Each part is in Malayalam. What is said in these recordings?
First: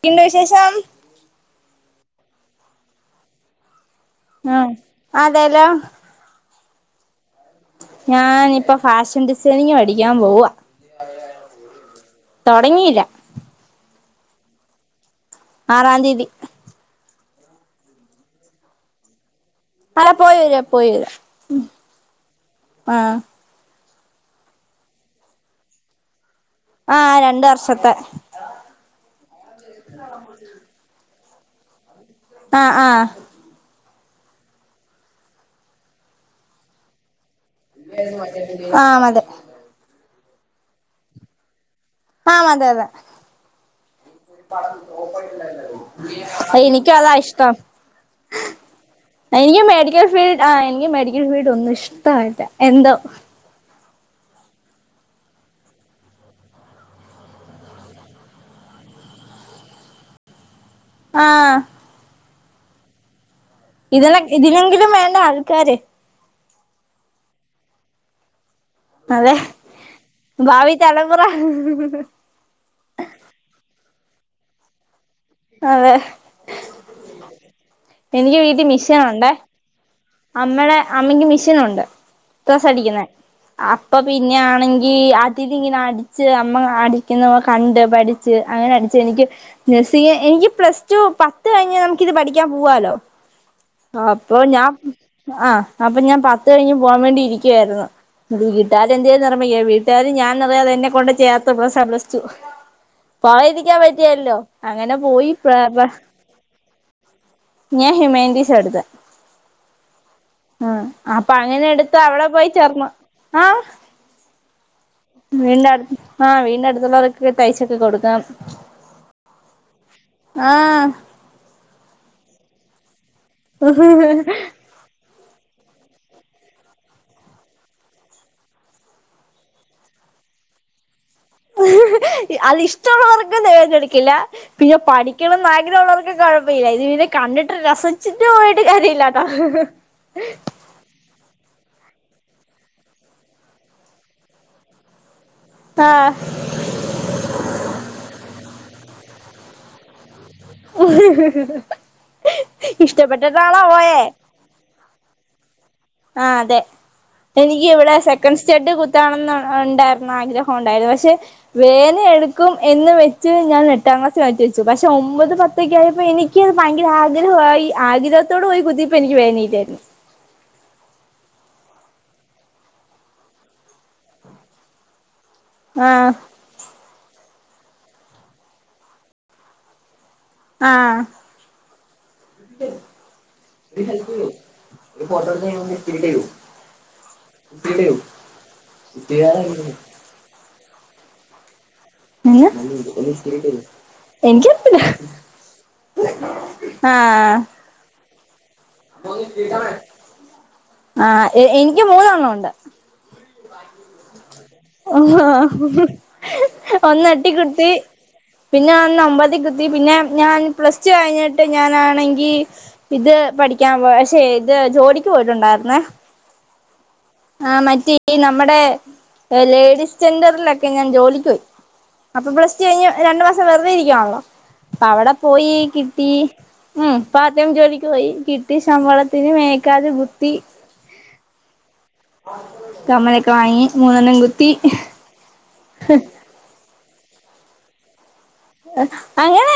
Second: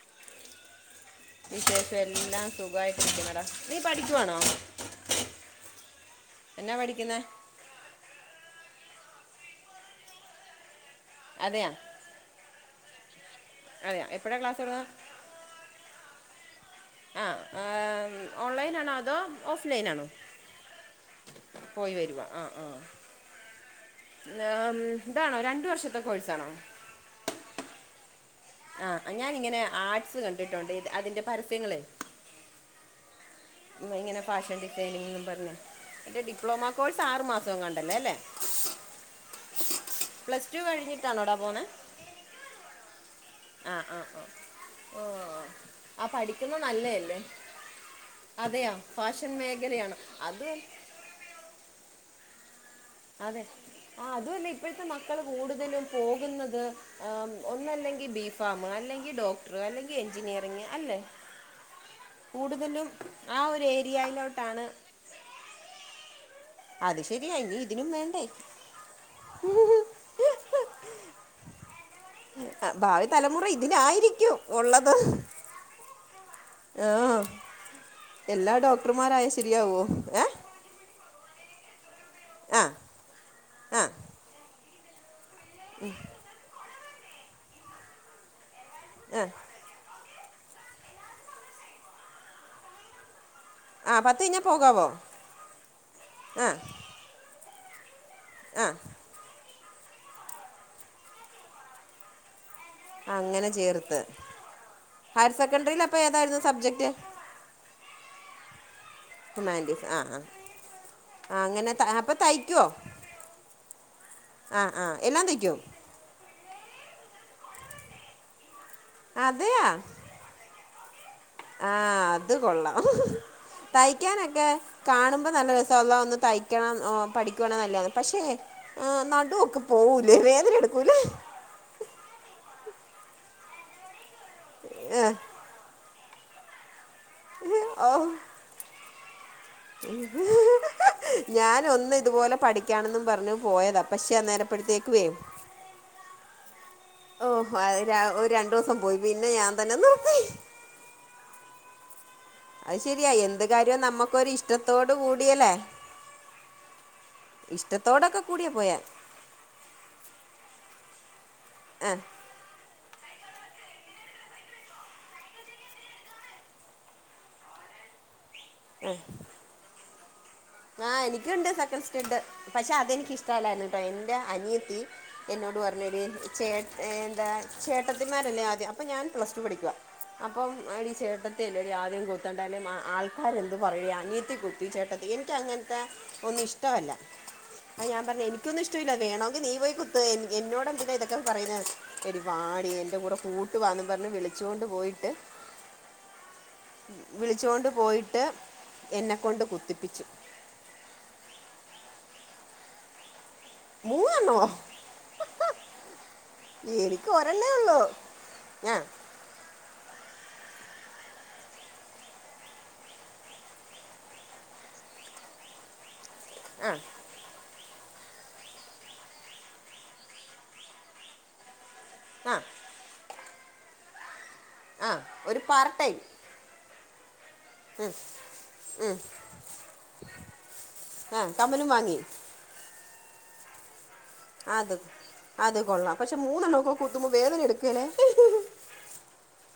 ക്കെണ്ട് വിശേഷം? വിശേഷെല്ലാം സുഖയിട്ടിരിക്കണടാ. നീ പഠിക്കുവാണോ ആഹ് അതേലോ എന്നാ പഠിക്കുന്നേ ഞാനിപ്പോ ഫാഷൻ ഡിസൈനിങ് പഠിക്കാൻ പോവാ അതെയ തുടങ്ങിയില്ല അതെയോ എപ്പളാ ക്ലാസ് തൊടങ്ങുനത് ആറാം തീയതി ആഹ് ആം ഓൺലൈൻ ആണോ അതോ ഓഫ്ലൈനാണോ അല്ല പോയി വരാ പോയി വരാ ഉ പോയി വരുവ അഹ് ആഹ് ആഹ് ആം ഇതാണോ രണ്ട് വർഷത്തെ കോഴ്സാണോ ആഹ് രണ്ട് വർഷത്തെ ആഹ് ഞാനിങ്ങനെ ആഡ്സ് കണ്ടിട്ടുണ്ട് അതിന്റെ പരസ്യങ്ങളെ അഹ് ആഹ് ഇങ്ങനെ ഫാഷൻ ഡിസൈനിങ് എന്നും പറഞ്ഞു മറ്റേ ഡിപ്ലോമ കോഴ്സ് ആറ് മാസവുങ്ങാണ്ടല്ലേ അല്ലേ ആം അതെ പ്ലസ് ടു കഴിഞ്ഞിട്ടാണോടാ പോന്നേ ആഹ് അതെ അതെ ആ ആ ഓ ആ പഠിക്കുന്നത് എനിക്കതാ നല്ലതല്ലേ ഇഷ്ടം അതെയാ ഫാഷൻ എനിക്ക് മേഖലയാണ് മെഡിക്കൽ ഫീൽഡ് അത് ആഹ് എനിക്ക് മെഡിക്ക- ഫീടൊന്നും ഇഷ്ടയില്ല എന്തോ അതെ ആ അതുമല്ല ഇപ്പോഴത്തെ മക്കൾ കൂടുതലും പോകുന്നത് ഒന്നല്ലെങ്കിൽ ബി ഫാം അല്ലെങ്കിൽ ഡോക്ടർ അല്ലെങ്കിൽ എഞ്ചിനീയറിങ്ങ് അല്ലേ ആഹ് കൂടുതലും ആഹ് ഒര് ഏരി- ഇതിനും ഇതിനെങ്കിലും വേണ്ടേ ആൾക്കാര് അത് ശരിയ ഇനി ഇതിനും വേണ്ടേ അതെ ഭാവി തലമുറ ഭാവി തലമുറ ഇതിനായിരിക്കും ഉള്ളത് അതെ ആഹ് എനിക്ക് എല്ലാം ഡോക്ടർമാരായ ശരിയാവോ ഏ അമ്മയുടെ അമ്മയ്ക്ക് മെഷ്യനുണ്ട് ആ സ്രസ്സ് അടിക്കുന്ന ആ അപ്പൊ പിന്നെ ആണെങ്കി ഇപ്പിതിങ്ങനെ അടിച്ച് അമ്മ അടിക്കുന്ന കണ്ട് പഠിച്ച് അങ്ങനെ അടിച്ച് ആ എനിക്ക് എനിക്ക് പ്ലസ് ടു പത്ത് കഴിഞ്ഞാൽ നമുക്കിത് പഠിക്കാൻ പോവാല്ലോ ആ പത്ത് അപ്പൊ കഴിഞ്ഞാൽ ഞാൻ പോകാവോ ആഹ് അപ്പൊ ഞാൻ ആ പത്ത് കഴിഞ്ഞ് പോകാൻ വേണ്ടി ഇരിക്കുവായിരുന്നു ഇ ആ വീട്ടാരു എന്തു ചെയ്തു എന്നറിയാമോ വീട്ടാര് ഞാനറിയാതെ എന്നെ കൊണ്ട് ചേർത്തു പ്ലസ് വൺ പ്ലസ് റ്റു അങ്ങനെ പോവാതിരിക്കാൻ ചേർത്ത് പറ്റിയല്ലോ അങ്ങനെ ഹയർ പോയി സെക്കൻഡറിയിൽ അപ്പോൾ ഏതായിരുന്നു സബ്ജക്റ്റ് ഞാൻ ഹ്യുമാനിറ്റീസാ എടുത്ത് ഹ്യൂമാനിറ്റീസ് ആ ആ ആഹ്അപ്പൊ ആ അങ്ങനെ ത- എടുത്ത് അപ്പോൾ അവിടെ പോയി ചേർന്നു ആഹ് ആഹ് ആഹ് വീട്ന്റെ അടുത്ത് ആഹ് വീട്ന്റെ അടുത്തുള്ളോരൊക്കെ തയ്ച്ചൊക്കെ കൊടുക്കാം അതെയോ ആഹ് ആഹ് അത്കൊള്ളാം തയ്ക്കാനൊക്കെ കാണുമ്പോ നല്ലരസാ അള്ളാ ഒന്ന് തയ്ക്കണം പഠിക്കണം എല്ലാം പക്ഷെ ആഹ് നടുഒക്കെ പോവൂലേ വേതന എടുക്കൂലേ അതിഷ്ടവുള്ളവർക്ക് വേദന എടുക്കില്ല പിന്നെ ഏ, പഠിക്കണം ന്ന് ആഗ്രഹമുള്ള വർക്ക് കൊഴപ്പല്ല ഇത് പിന്നെ കണ്ടിട്ട് ഓ രസിച്ചിട്ട് പോയിട്ട് കാരൃല്ലട്ടോ ഞൻ ഒന്ന് ഇതുപോലെ പഠിക്കാനെന്നും പറഞ്ഞു പോയതാ പക്ഷെ അന്നേരപ്പഴത്തേക്കുവേ ആഹ് ഓഹ് ഒരു രണ്ടോസം പോയി പിന്നെ ഞാൻ തന്നെ നീർത്തി [unintelligible] അത് ശെരിയാ എന്ത് ഇഷ്ടപ്പെട്ടിട്ടാണോ കാര്യവും പോയേ നമ്മുക്കൊരു ഇഷ്ടത്തോട് കൂടിയല്ലേ ആഹ് അതെ എനിക്ക് ഇവിടെ ഇഷ്ടത്തോടൊക്കെ സെക്കൻഡ് കൂടിയ സ്റ്റഡ് പോയാ കുത്താണെന്ന് ഉണ്ടായിരുന്നു ആഗ്രഹം ഉണ്ടായിരുന്നു പക്ഷെ ആ വേന എടു ക്കും എന്ന് വെച്ച് ഞാൻ എട്ടാം ക്ലാസി മാറ്റി വെച്ചു പക്ഷെ ഒമ്പത് പത്തൊക്കെ ആയപ്പോൾ എനിക്ക് അത് ഭയങ്കര ആഗ്രഹവായി ആഗ്രഹത്തോടെ പോയി കുതിയപ്പോ എനിക്ക് വേന ഇല്ലായിരുന്നു ആഹ് എനിക്കുണ്ട് സെക്കൻ് സ്റ്റഡ് പക്ഷെ അതെനിക്ക് ഇഷ്ടല്ലായിരുന്നു ട്ടോ എന്റെ അനിയത്തി എന്നോട് പറഞ്ഞു എടീ ആഹ് ചേട്ട എന്താ ചേട്ടത്തിമാരല്ലേ ആദ്യം അപ്പം ഞാൻ പ്ലസ് ടു പഠിക്കുവാ അപ്പം എടീ ആഹ് ചേട്ടത്തിയല്ലടീ ആദ്യം കുത് കുത്തണ്ടേ അല്ലേ ആൾക്കാർ എന്ത് പറയാ അനിയത്തി കുത്തി ചേട്ടത്തി എനി അങ്ങനത്തെ ഒന്നു ഇഷ്ടവല്ല അയ് ഞാൻ പറഞ്ഞ് എനിക്കൊന്നും ഇഷ്ടവില്ല വേണെങ്കി നീ പോയി കു കുത്ത് എന്നോടെന്തിനാ ഇതൊക്കെ പറയുന്നെ എടി എന്ന് വാടി എന്റെ കൂടെ കൂട്ട് വാന്നും പറഞ്ഞ് വിളിച്ചൊണ്ട് എനിക്കറിയത്തില്ല പോയിട്ട് ആഹ് വിളിച്ചോണ്ട് പോയിട്ട് എന്നെ കൊണ്ട് കുത്തിപ്പിച്ചു ആഹ് എ എനിക്ക് മൂന്നെണ്ണം ഉണ്ട് മൂന്നെണ്ണോ ആഹ് എനിക്ക് ഒന്നെട്ടീ ഒരെണ്ണേ കുത്തി ഉള്ളൂ പിന്നെ ആ ഒന്ന് ഒമ്പത്തീ കു തി പിന്നെ ഞാൻ പ്ലസ് ടു കഴിഞ്ഞിട്ട് ഞാനാണെങ്കി ഇത് പഠിക്കാൻ പോ പക്ഷെ ഇത് ജോലിക്ക് പോയിട്ടുണ്ടായിരുന്നേ ആഹ് ആഹ് മറ്റേ ഈ നമ്മുടെ ലേഡീസ് സ്റ്റെൻഡറിലൊക്കെ ഞാൻ ജോലിക്ക് പോയി അപ്പം ആ പ്ലസ് ടു കഴിഞ്ഞ് രണ്ടു മാസം വെറുതെ ഇരിക്കുവാണല്ലോ അപ്പൊ ആ അവിടെ ഒരു പോയി പാർട്ട് ടൈം കിട്ടി ഉം പാർട്ട് ടൈം ജോലിക്ക് പോയി കിട്ടി ശമ്പളത്തിന് മേക്കാത് കുത്തി ആഹ് കമ്മലും വാങ്ങി കമ്മലൊക്കെ വാങ്ങി മൂന്നെണ്ണം കുത് അതു അത് കൊള്ളാം പക്ഷെ മൂന്നെണ്ണോക്കെ കുത്തുമ്പോ വേദന എടുക്കേലേ അങ്ങനെ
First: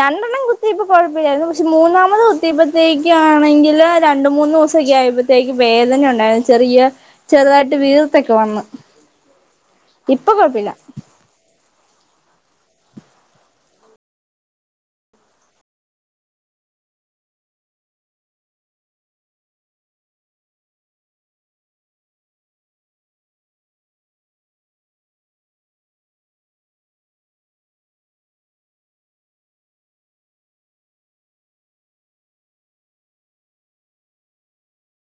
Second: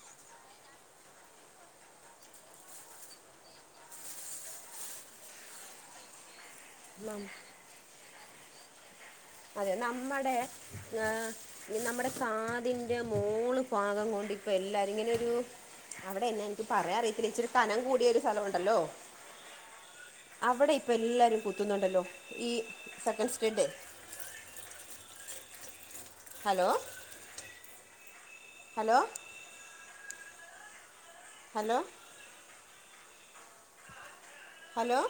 രണ്ടെണ്ണം കുത്തിയപ്പം കൊഴപ്പല്ലായിരുന്നു പക്ഷെ മൂന്നാമത് കുത്തിയപ്പത്തേക്ക് ഒക്കെ ആണെങ്കില് രണ്ട് മൂന്നൂസൊക്കെ ആയ്പ്പത്തേക്ക് വേദന ഉണ്ടായിരുന്നു ചെറിയ ചെറുതായിട്ട് വീർത്തൊക്കെ വന്ന് അതെ ഇപ്പൊ നമ്മടെ കൊഴപ്പില്ല ഏഹ് നമ്മുടെ കാതിൻ്റെ മോള് ഫാഗം കൊണ്ട് ഇപ്പൊ എല്ലാരും ഇങ്ങനൊരു അവിടെ എന്നാ ഇൻക്ക് പറയാൻ അറിയത്തില്ല ഇച്ചിരി കനം കൂടിയൊരു സ്ഥലം ഉണ്ടല്ലോ അവിടെ ഇപ്പം എല്ലാരും കുത്തുന്നുണ്ടല്ലോ ഈ സെക്കൻഡ് സ്റ്റഡ് hello hello hello hello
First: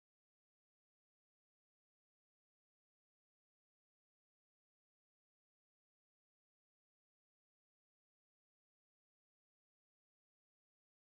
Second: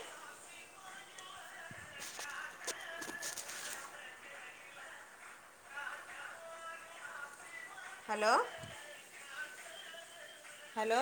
hello hello